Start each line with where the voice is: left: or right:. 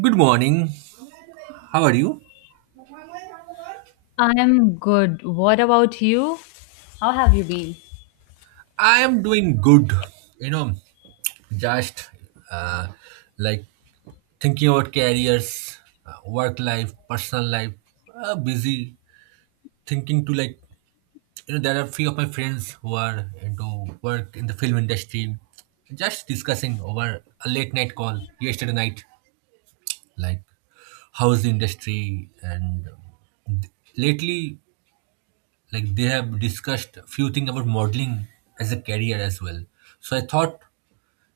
right: Good morning. How are you?
left: I'm good. What about you? How have you been?
right: I am doing good. You know, just uh, like Thinking about careers, work life, personal life, busy thinking to there are few of my friends who are into work in the film industry. Just discussing over a late night call yesterday night, like how's the industry and um, lately like they have discussed few things about modeling as a career as well. So I thought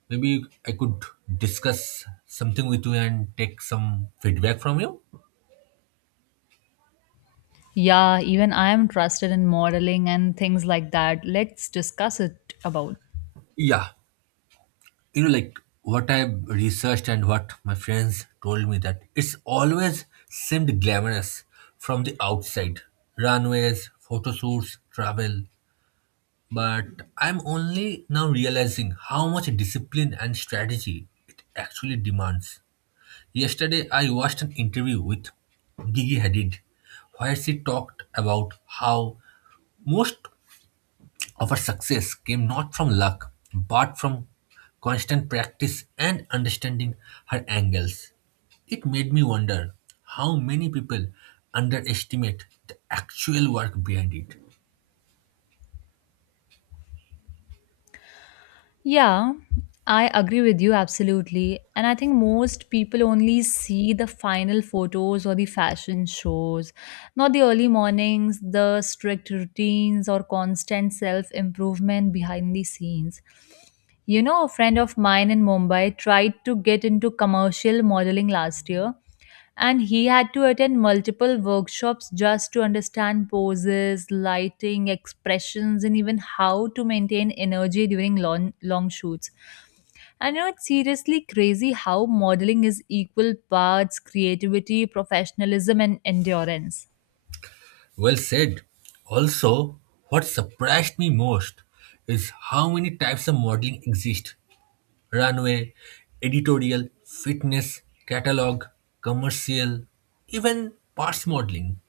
right: maybe I could discuss something with you and take some feedback from you.
left: Yeah, even I am trusted in modeling and things like that. Let's discuss it about.
right: Yeah, like what I researched and what my friends told me that it's always seemed glamorous from the outside runways, photo shoots, travel. But I'm only now realizing how much discipline and strategy it actually demands. Yesterday, I watched an interview with Gigi Hadid where she talked about how most of her success came not from luck but from constant practice and understanding her angles. It made me wonder how many people underestimate the actual work behind it.
left: Yeah, I agree with you absolutely. And I think most people only see the final photos or the fashion shows, not the early mornings, the strict routines, or constant self improvement behind the scenes. You know, a friend of mine in Mumbai tried to get into commercial modeling last year. And he had to attend multiple workshops just to understand poses, lighting, expressions, and even how to maintain energy during long, long shoots. And you know, it's seriously crazy how modeling is equal parts creativity, professionalism, and endurance.
right: Well said. Also, what surprised me most is how many types of modeling exist runway, editorial, fitness, catalog, commercial, even parts modeling.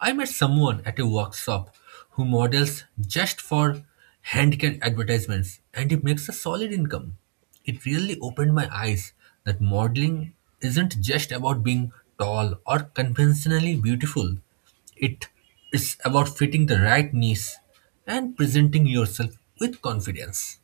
right: I met someone at a workshop who models just for handicare advertisements and he makes a solid income. It really opened my eyes that modeling isn't just about being tall or conventionally beautiful. It is about fitting the right niche and presenting yourself with confidence.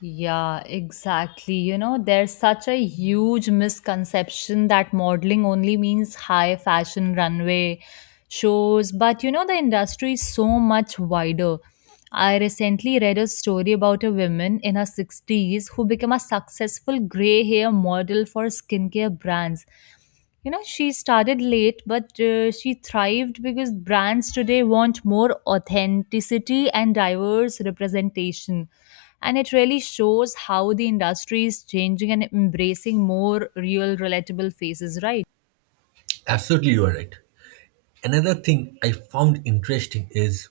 left: Yeah, exactly. You know, there's such a huge misconception that modeling only means high fashion runway shows, but you know, the industry is so much wider. I recently read a story about a woman in her 60s who became a successful gray hair model for skincare brands. You know, she started late, but she thrived because brands today want more authenticity and diverse representation. And it really shows how the industry is changing and embracing more real, relatable faces, right?
right: Absolutely, you are right. Another thing I found interesting is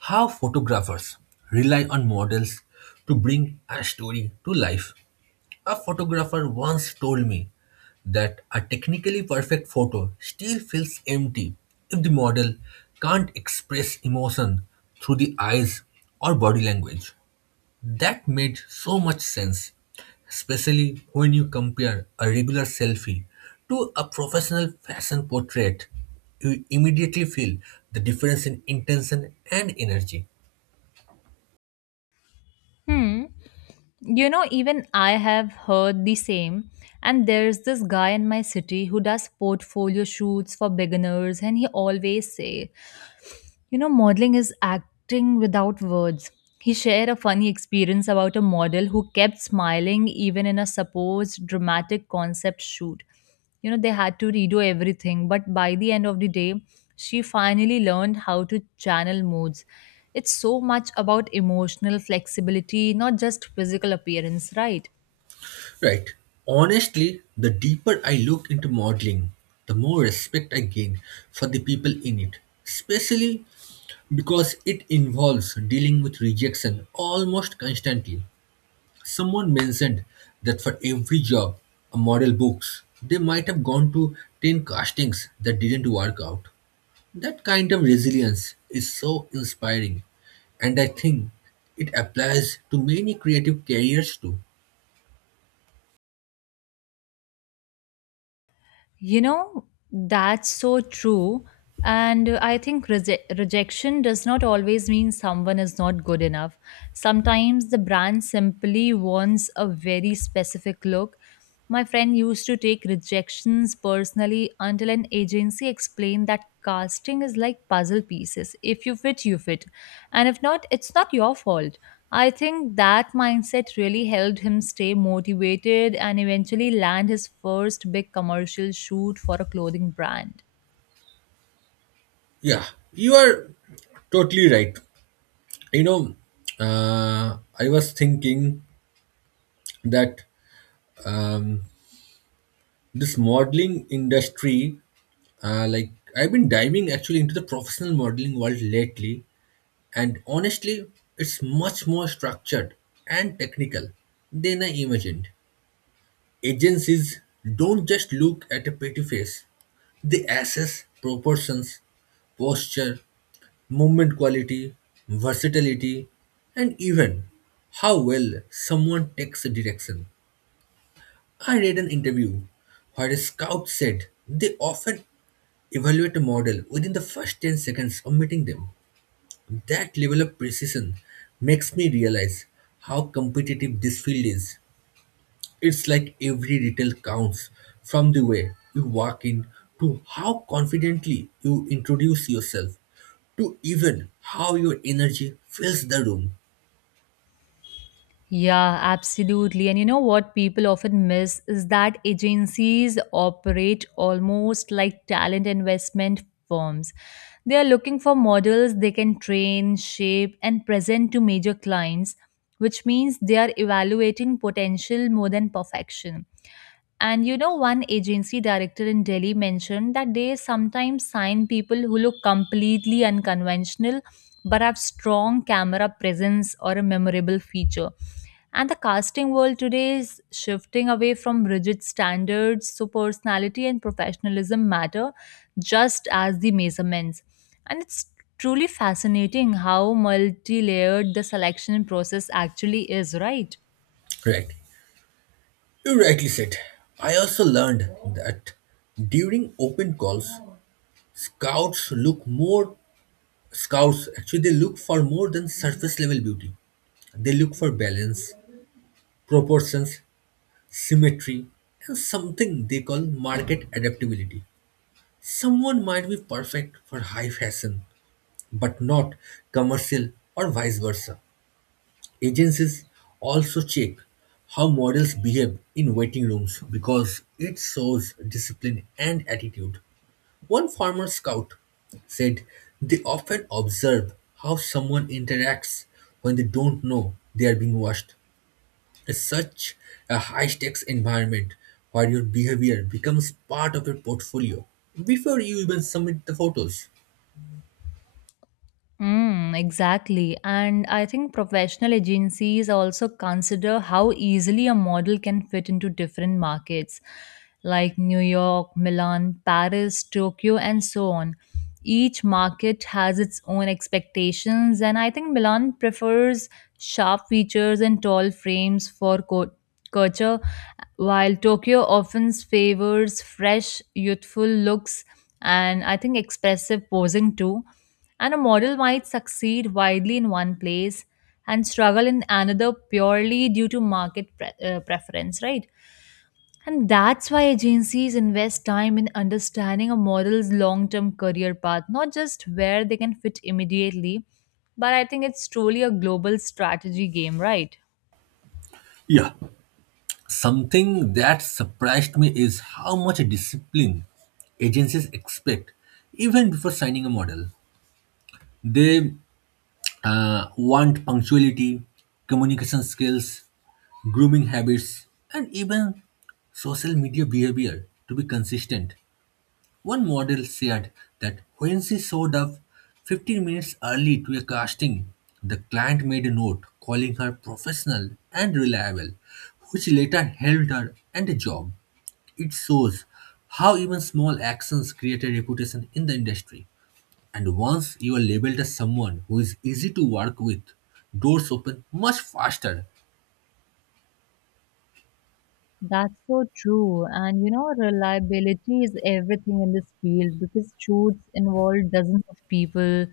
right: how photographers rely on models to bring a story to life. A photographer once told me that a technically perfect photo still feels empty if the model can't express emotion through the eyes or body language. That made so much sense, especially when you compare a regular selfie to a professional fashion portrait. You immediately feel the difference in intention and energy.
left: Hmm. You know, even I have heard the same. And there's this guy in my city who does portfolio shoots for beginners, and he always say, you know, modeling is acting without words. He shared a funny experience about a model who kept smiling even in a supposed dramatic concept shoot. You know, they had to redo everything, but by the end of the day, she finally learned how to channel moods. It's so much about emotional flexibility, not just physical appearance, right?
right: Right. Honestly, the deeper I look into modeling, the more respect I gain for the people in it, especially because it involves dealing with rejection almost constantly. Someone mentioned that for every job, a model books, they might have gone to 10 castings that didn't work out. That kind of resilience is so inspiring, and I think it applies to many creative careers too.
left: You know, that's so true. And I think rejection does not always mean someone is not good enough. Sometimes the brand simply wants a very specific look. My friend used to take rejections personally until an agency explained that casting is like puzzle pieces. If you fit, you fit. And if not, it's not your fault. I think that mindset really helped him stay motivated and eventually land his first big commercial shoot for a clothing brand.
right: Yeah, you are totally right. You know, I was thinking that um, this modeling industry, uh, like I've been diving actually into the professional modeling world lately, and honestly, it's much more structured and technical than I imagined. Agencies don't just look at a pretty face, they assess proportions, posture, movement quality, versatility, and even how well someone takes a direction. I read an interview where a scout said they often evaluate a model within the first 10 seconds of meeting them. That level of precision makes me realize how competitive this field is. It's like every detail counts, from the way you walk in to how confidently you introduce yourself to even how your energy fills the room.
left: Yeah, absolutely. And you know what people often miss is that agencies operate almost like talent investment firms. They are looking for models they can train, shape, and present to major clients, which means they are evaluating potential more than perfection. And you know, one agency director in Delhi mentioned that they sometimes sign people who look completely unconventional but have strong camera presence or a memorable feature. And the casting world today is shifting away from rigid standards, so personality and professionalism matter just as the measurements. And it's truly fascinating how multi layered the selection process actually is, right?
right: Right. You rightly said. I also learned that during open calls, scouts look more scouts actually they look for more than surface level beauty. They look for balance, proportions, symmetry, and something they call market adaptability. Someone might be perfect for high fashion, but not commercial or vice versa. Agencies also check how models behave in waiting rooms because it shows discipline and attitude. One former scout said they often observe how someone interacts when they don't know they are being watched. It's such a high stakes environment where your behavior becomes part of your portfolio before you even submit the photos.
left: Exactly. And I think professional agencies also consider how easily a model can fit into different markets like New York, Milan, Paris, Tokyo, and so on. Each market has its own expectations, and I think Milan prefers sharp features and tall frames for culture, while Tokyo often favors fresh, youthful looks, and I think expressive posing too, and a model might succeed widely in one place and struggle in another purely due to market preference, right? And that's why agencies invest time in understanding a model's long term career path, not just where they can fit immediately, but I think it's truly a global strategy game, right?
right: Yeah. Something that surprised me is how much discipline agencies expect even before signing a model. They want punctuality, communication skills, grooming habits, and even social media behavior to be consistent. One model said that when she showed up 15 minutes early to a casting, the client made a note calling her professional and reliable, which later helped her and a job. It shows how even small actions create a reputation in the industry. And once you are labeled as someone who is easy to work with, doors open much faster.
left: That's so true. And you know, reliability is everything in this field because shoots involve dozens of people: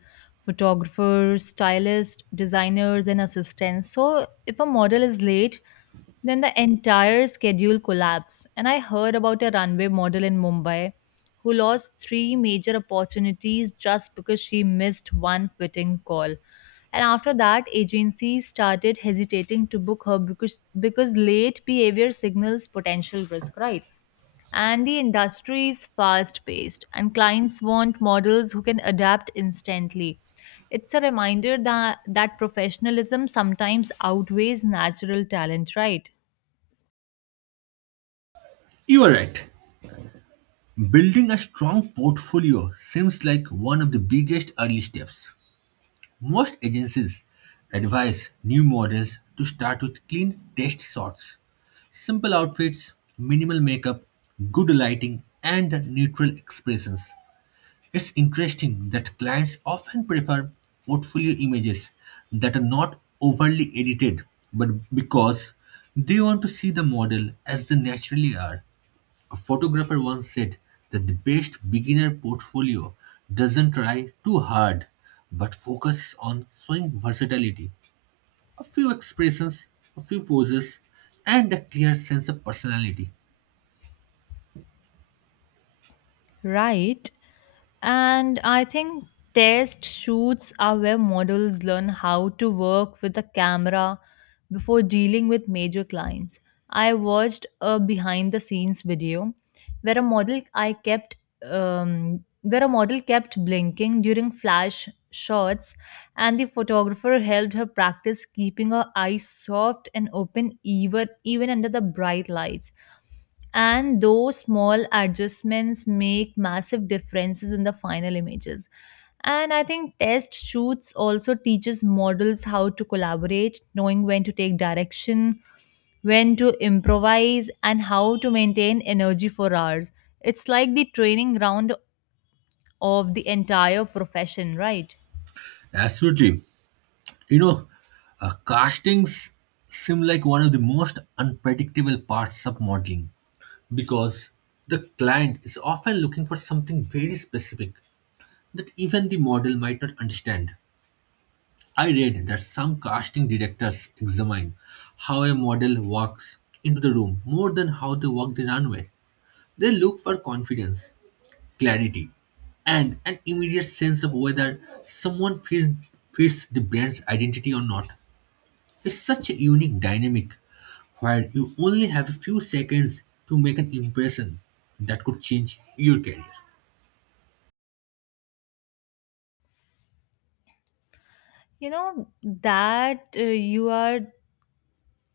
left: photographers, stylists, designers, and assistants. So, if a model is late, then the entire schedule collapsed. And I heard about a runway model in Mumbai who lost 3 major opportunities just because she missed 1 fitting call. And after that, agencies started hesitating to book her because late behavior signals potential risk, right? And the industry is fast paced and clients want models who can adapt instantly. It's a reminder that professionalism sometimes outweighs natural talent, right?
right: You are right. Building a strong portfolio seems like one of the biggest early steps. Most agencies advise new models to start with clean test shots, simple outfits, minimal makeup, good lighting, and neutral expressions. It's interesting that clients often prefer portfolio images that are not overly edited, but because they want to see the model as they naturally are. A photographer once said that the best beginner portfolio doesn't try too hard but focuses on showing versatility, a few expressions, a few poses, and a clear sense of personality.
left: Right. And I think test shoots are where models learn how to work with a camera before dealing with major clients. I watched a behind the scenes video where a model I kept where a model kept blinking during flash shots, and the photographer helped her practice keeping her eyes soft and open, even under the bright lights. And those small adjustments make massive differences in the final images. And I think test shoots also teaches models how to collaborate, knowing when to take direction, when to improvise, and how to maintain energy for hours. It's like the training ground of the entire profession, right?
right: Absolutely. You know, Castings seem like one of the most unpredictable parts of modeling because the client is often looking for something very specific that even the model might not understand. I read that some casting directors examine how a model walks into the room more than how they walk the runway. They look for confidence, clarity, and an immediate sense of whether someone fits the brand's identity or not. It's such a unique dynamic where you only have a few seconds to make an impression that could change your career.
left: You know that, you are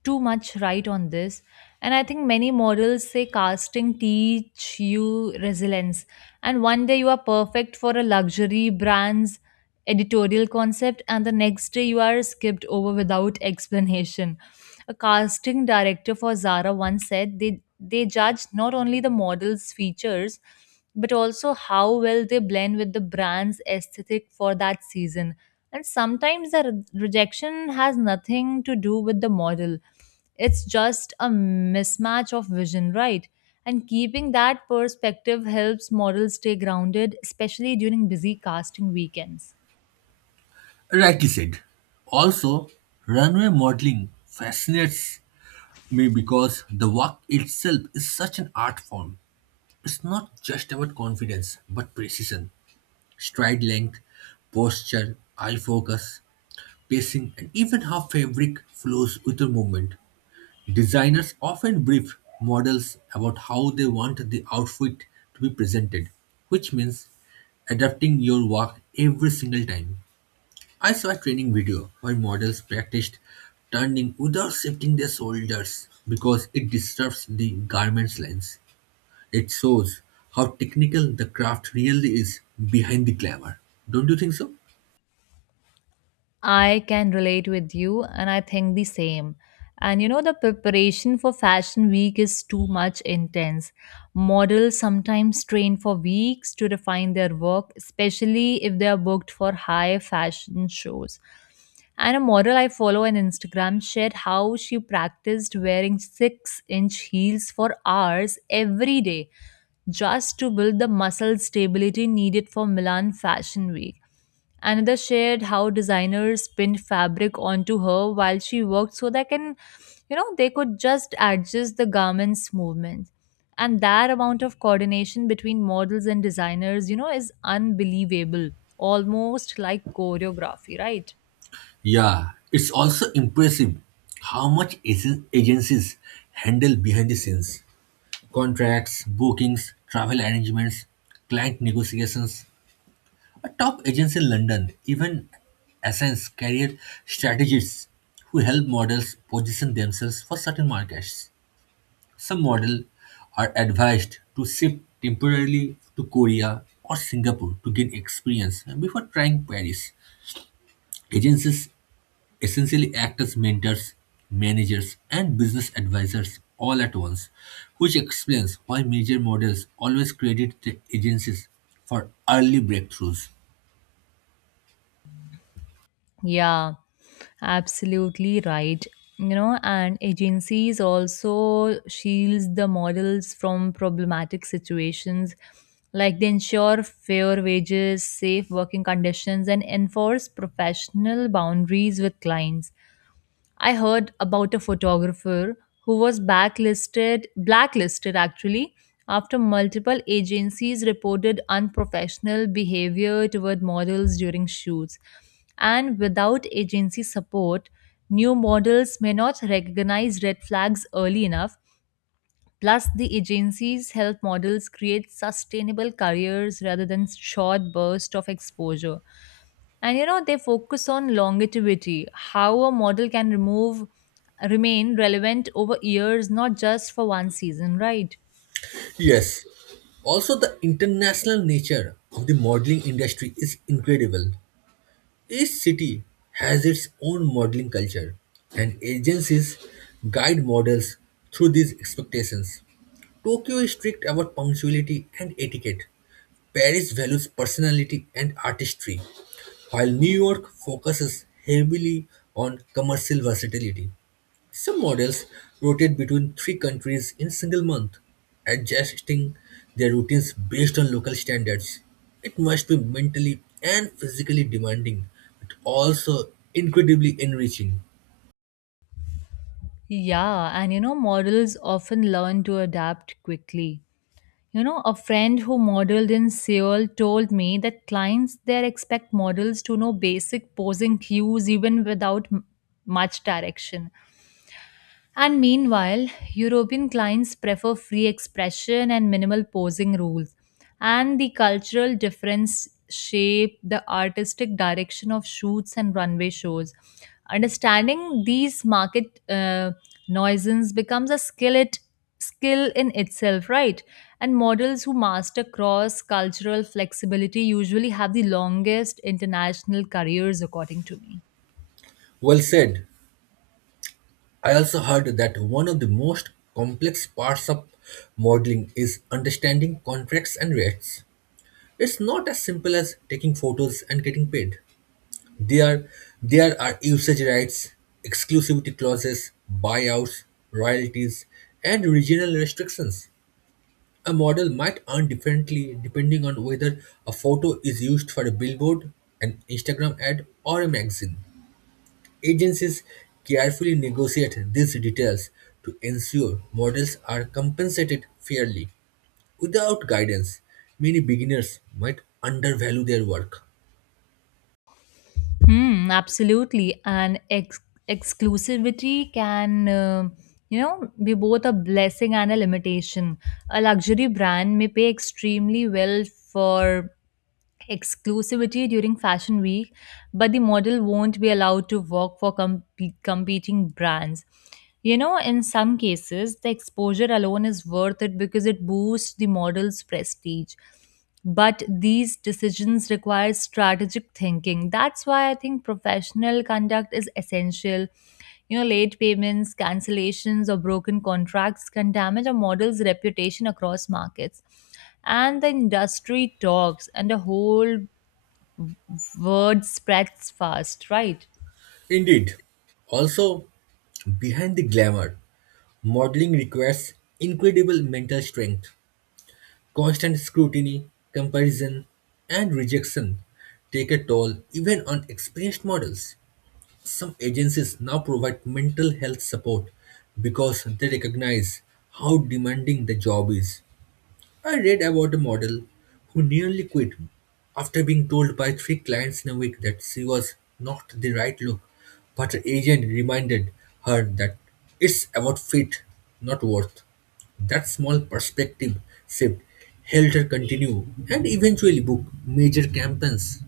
left: too much right on this. And I think many models say casting teach you resilience, and one day you are perfect for a luxury brand's editorial concept and the next day you are skipped over without explanation. A casting director for Zara once said they judge not only the model's features but also how well they blend with the brand's aesthetic for that season. And sometimes the rejection has nothing to do with the model. It's just a mismatch of vision, right? And keeping that perspective helps models stay grounded, especially during busy casting weekends.
right: Rightly said. Also, runway modeling fascinates me because the work itself is such an art form. It's not just about confidence, but precision, stride length, posture, eye focus, pacing, and even how fabric flows with your movement. Designers often brief models about how they want the outfit to be presented, which means adapting your work every single time. I saw a training video where models practiced turning without shifting their shoulders because it disturbs the garment's lines. It shows how technical the craft really is behind the glamour. Don't you think so?
left: I can relate with you, and I think the same. And you know, the preparation for Fashion Week is too much intense. Models sometimes train for weeks to refine their work, especially if they are booked for high fashion shows. And a model I follow on Instagram shared how she practiced wearing 6-inch inch heels for hours every day just to build the muscle stability needed for Milan Fashion Week. Another shared how designers pinned fabric onto her while she worked so they can, you know, they could just adjust the garment's movement. And that amount of coordination between models and designers, you know, is unbelievable, almost like choreography, right?
right: Yeah, it's also impressive how much agencies handle behind the scenes contracts, bookings, travel arrangements, client negotiations. A top agency in London, even assigns career strategists who help models position themselves for certain markets. Some models are advised to shift temporarily to Korea or Singapore to gain experience before trying Paris. Agencies essentially act as mentors, managers, and business advisors all at once, which explains why major models always credit the agencies for early breakthroughs.
left: Yeah, absolutely right. You know, and agencies also shields the models from problematic situations, like they ensure fair wages, safe working conditions, and enforce professional boundaries with clients. I heard about a photographer who was blacklisted actually, after multiple agencies reported unprofessional behavior toward models during shoots. And without agency support, new models may not recognize red flags early enough. Plus, the agency's health models create sustainable careers rather than short bursts of exposure. And you know, they focus on longevity, how a model can remove remain relevant over years, not just for one season, right?
right: Yes. Also, the international nature of the modeling industry is incredible. Each city has its own modeling culture, and agencies guide models through these expectations. Tokyo is strict about punctuality and etiquette. Paris values personality and artistry, while New York focuses heavily on commercial versatility. Some models rotate between 3 countries in a single month, adjusting their routines based on local standards. It must be mentally and physically demanding, but also incredibly enriching.
left: Yeah, and you know, models often learn to adapt quickly. You know, a friend who modeled in Seoul told me that clients there expect models to know basic posing cues even without much direction. And meanwhile, European clients prefer free expression and minimal posing rules. And the cultural difference shape the artistic direction of shoots and runway shows. Understanding these market nuisance becomes a skill in itself, right? And models who master cross cultural flexibility usually have the longest international careers, according to me.
right: Well said. I also heard that one of the most complex parts of modeling is understanding contracts and rates. It's not as simple as taking photos and getting paid. There, there are usage rights, exclusivity clauses, buyouts, royalties, and regional restrictions. A model might earn differently depending on whether a photo is used for a billboard, an Instagram ad, or a magazine. Agencies carefully negotiate these details to ensure models are compensated fairly. Without guidance, many beginners might undervalue their work.
left: Hmm, absolutely. And exclusivity can, you know, be both a blessing and a limitation. A luxury brand may pay extremely well for exclusivity during fashion week, but the model won't be allowed to work for competing brands. You know, in some cases, the exposure alone is worth it because it boosts the model's prestige. But these decisions require strategic thinking. That's why I think professional conduct is essential. You know, late payments, cancellations, or broken contracts can damage a model's reputation across markets. And the industry talks, and the whole word spreads fast, right?
right: Indeed, also behind the glamour, modeling requires incredible mental strength, constant scrutiny, comparison, and rejection take a toll even on experienced models. Some agencies now provide mental health support because they recognize how demanding the job is. I read about a model who nearly quit after being told by three clients in a week that she was not the right look, but her agent reminded her that it's about fit, not worth. That small perspective shift helped her continue and eventually book major campaigns.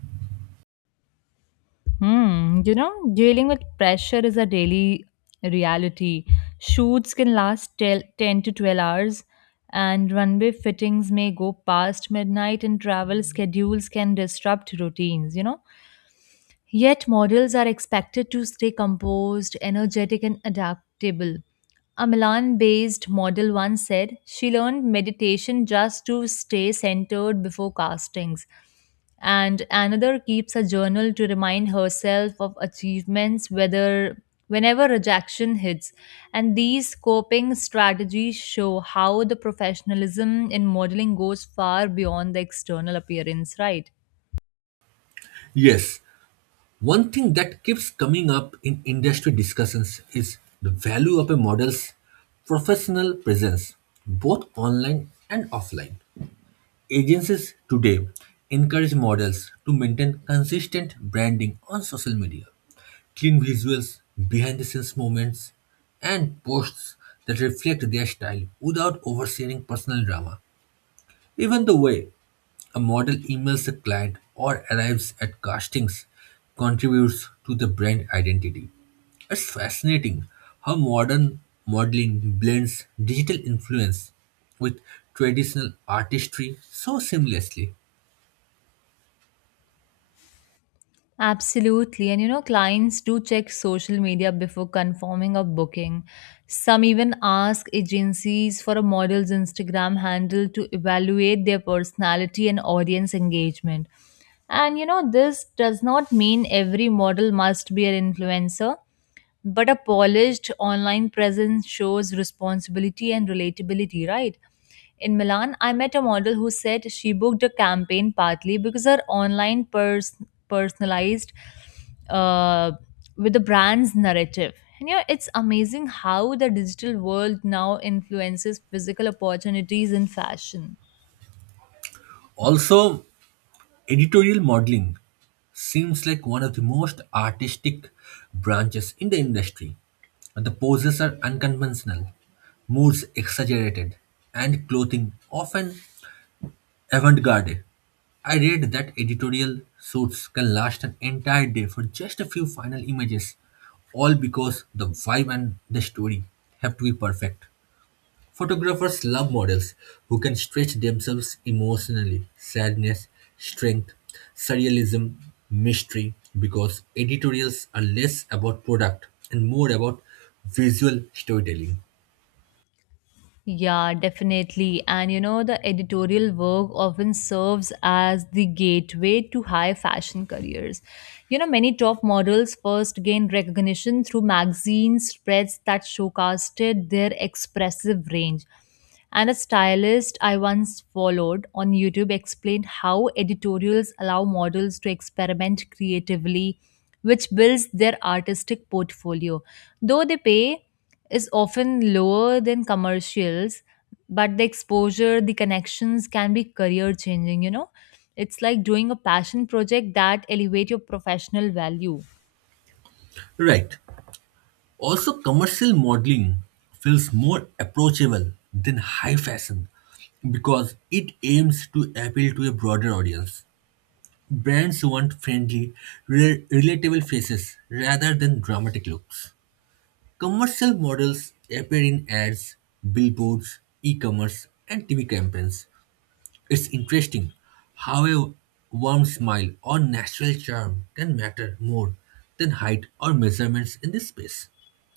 left: Hmm, you know, dealing with pressure is a daily reality. Shoots can last 10 to 12 hours, and runway fittings may go past midnight, and travel schedules can disrupt routines. You know, yet, models are expected to stay composed, energetic, and adaptable. A Milan based model once said she learned meditation just to stay centered before castings. And another keeps a journal to remind herself of achievements whether whenever rejection hits. And these coping strategies show how the professionalism in modeling goes far beyond the external appearance, right?
right: Yes, one thing that keeps coming up in industry discussions is the value of a model's professional presence, both online and offline. Agencies today encourage models to maintain consistent branding on social media, clean visuals, behind the scenes moments, and posts that reflect their style without oversharing personal drama. Even the way a model emails a client or arrives at castings contributes to the brand identity. It's fascinating how modern modeling blends digital influence with traditional artistry so seamlessly.
left: Absolutely. And you know, clients do check social media before confirming a booking. Some even ask agencies for a model's Instagram handle to evaluate their personality and audience engagement. And you know, this does not mean every model must be an influencer. But a polished online presence shows responsibility and relatability, right? In Milan, I met a model who said she booked a campaign partly because her online personalized uh, with the brand's narrative. And yeah, it's amazing how the digital world now influences physical opportunities in fashion.
right: Also, editorial modeling seems like one of the most artistic branches in the industry. The poses are unconventional, moods exaggerated, and clothing often avant garde. I read that editorial suits can last an entire day for just a few final images, all because the vibe and the story have to be perfect. Photographers love models who can stretch themselves emotionally sadness, strength, surrealism, mystery because editorials are less about product and more about visual storytelling.
left: Yeah, definitely. And you know, the editorial work often serves as the gateway to high fashion careers. You know, many top models first gained recognition through magazine spreads that showcased their expressive range. And a stylist I once followed on YouTube explained how editorials allow models to experiment creatively, which builds their artistic portfolio. Though they pay is often lower than commercials, but the exposure, the connections can be career changing, you know? It's like doing a passion project that elevate your professional value.
right: Right. Also, commercial modeling feels more approachable than high fashion because it aims to appeal to a broader audience. Brands want friendly, relatable faces rather than dramatic looks. Commercial models appear in ads, billboards, e-commerce, and TV campaigns. It's interesting how a warm smile or natural charm can matter more than height or measurements in this space.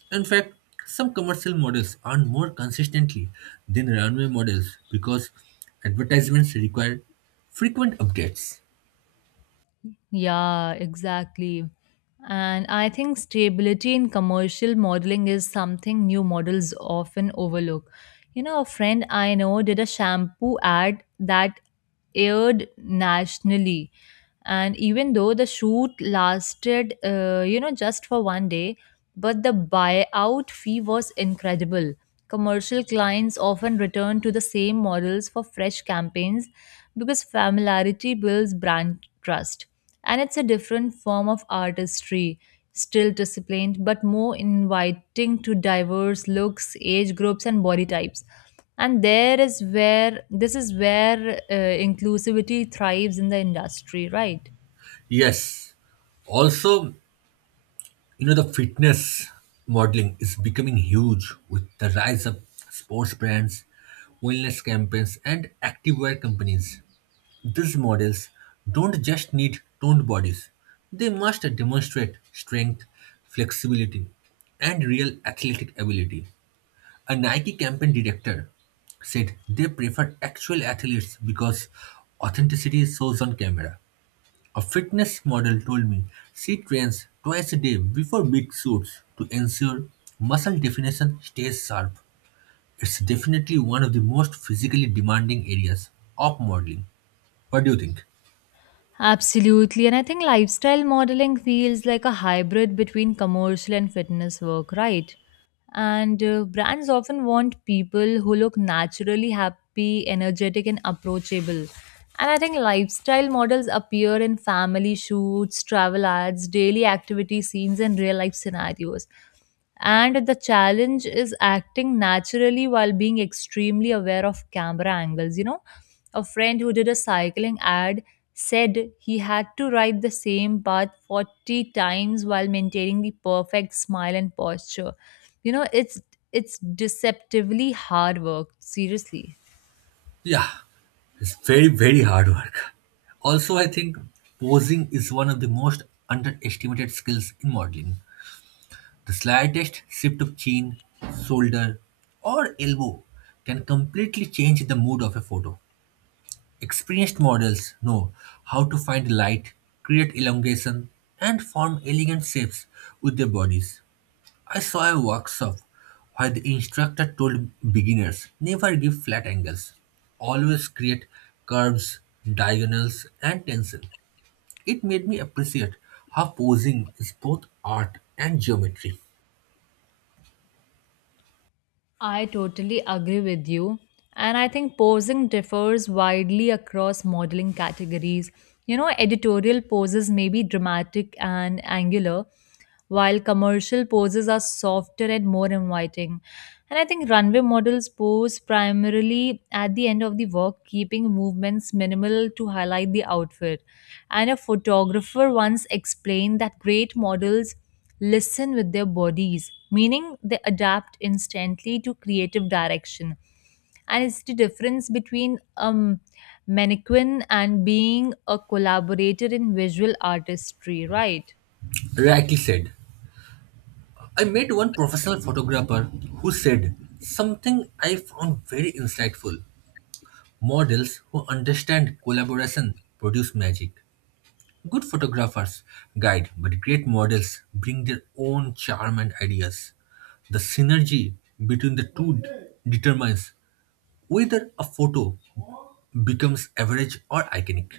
right: In fact, some commercial models earn more consistently than runway models because advertisements require frequent updates.
left: Yeah, exactly. And I think stability in commercial modeling is something new models often overlook. You know, a friend I know did a shampoo ad that aired nationally. And even though the shoot lasted, just for one day, but the buyout fee was incredible. Commercial clients often return to the same models for fresh campaigns because familiarity builds brand trust. And it's a different form of artistry, still disciplined, but more inviting to diverse looks, age groups, and body types. And there is where this is where inclusivity thrives in the industry, right?
right: Yes, also the fitness modeling is becoming huge with the rise of sports brands, wellness campaigns, and activewear companies. These models don't just need toned bodies, they must demonstrate strength, flexibility, and real athletic ability. A Nike campaign director said they prefer actual athletes because authenticity shows on camera. A fitness model told me she trains twice a day before big shoots to ensure muscle definition stays sharp. It's definitely one of the most physically demanding areas of modeling. What do you think?
left: Absolutely. And I think lifestyle modeling feels like a hybrid between commercial and fitness work, right? And brands often want people who look naturally happy, energetic, and approachable. And I think lifestyle models appear in family shoots, travel ads, daily activity scenes, and real life scenarios. And the challenge is acting naturally while being extremely aware of camera angles. You know, a friend who did a cycling ad said he had to ride the same path 40 times while maintaining the perfect smile and posture. You know, it's deceptively hard work, seriously.
right: Yeah, it's very, very hard work. Also, I think posing is one of the most underestimated skills in modeling. The slightest shift of chin, shoulder, or elbow can completely change the mood of a photo. Experienced models know how to find light, create elongation, and form elegant shapes with their bodies. I saw a workshop where the instructor told beginners never give flat angles, always create curves, diagonals, and tension. It made me appreciate how posing is both art and geometry.
left: I totally agree with you. And I think posing differs widely across modeling categories. You know, editorial poses may be dramatic and angular, while commercial poses are softer and more inviting. And I think runway models pose primarily at the end of the work, keeping movements minimal to highlight the outfit. And a photographer once explained that great models listen with their bodies, meaning they adapt instantly to creative direction. And it's the difference between mannequin and being a collaborator in visual artistry, right?
right: Rightly said. I met one professional photographer who said something I found very insightful. Models who understand collaboration produce magic. Good photographers guide, but great models bring their own charm and ideas. The synergy between the two determines whether a photo becomes average or iconic.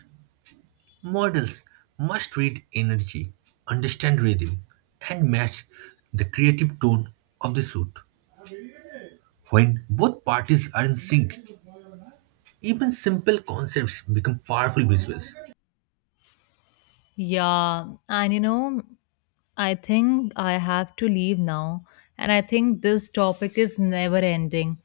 right: Models must read energy, understand rhythm, and match the creative tone of the shoot. When both parties are in sync, even simple concepts become powerful visuals.
left: Yeah, and you know, I think I have to leave now. And I think this topic is never ending.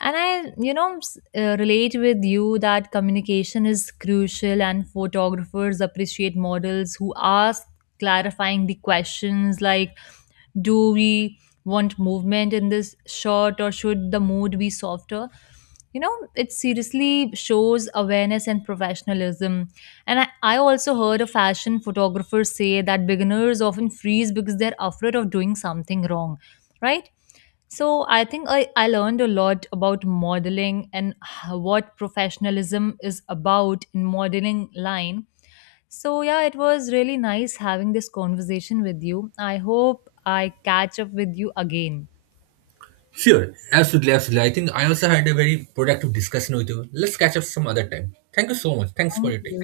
left: And I, you know, relate with you that communication is crucial, and photographers appreciate models who ask clarifying the questions like, do we want movement in this shot or should the mood be softer? You know, it seriously shows awareness and professionalism. And I also heard a fashion photographer say that beginners often freeze because they're afraid of doing something wrong, right? So I think I learned a lot about modeling and what professionalism is about in modeling line. So yeah, it was really nice having this conversation with you. I hope I catch up with you again.
right: Sure, absolutely, absolutely. I think I also had a very productive discussion with you. Let's catch up some other time. Thank you so much. Thanks for your time.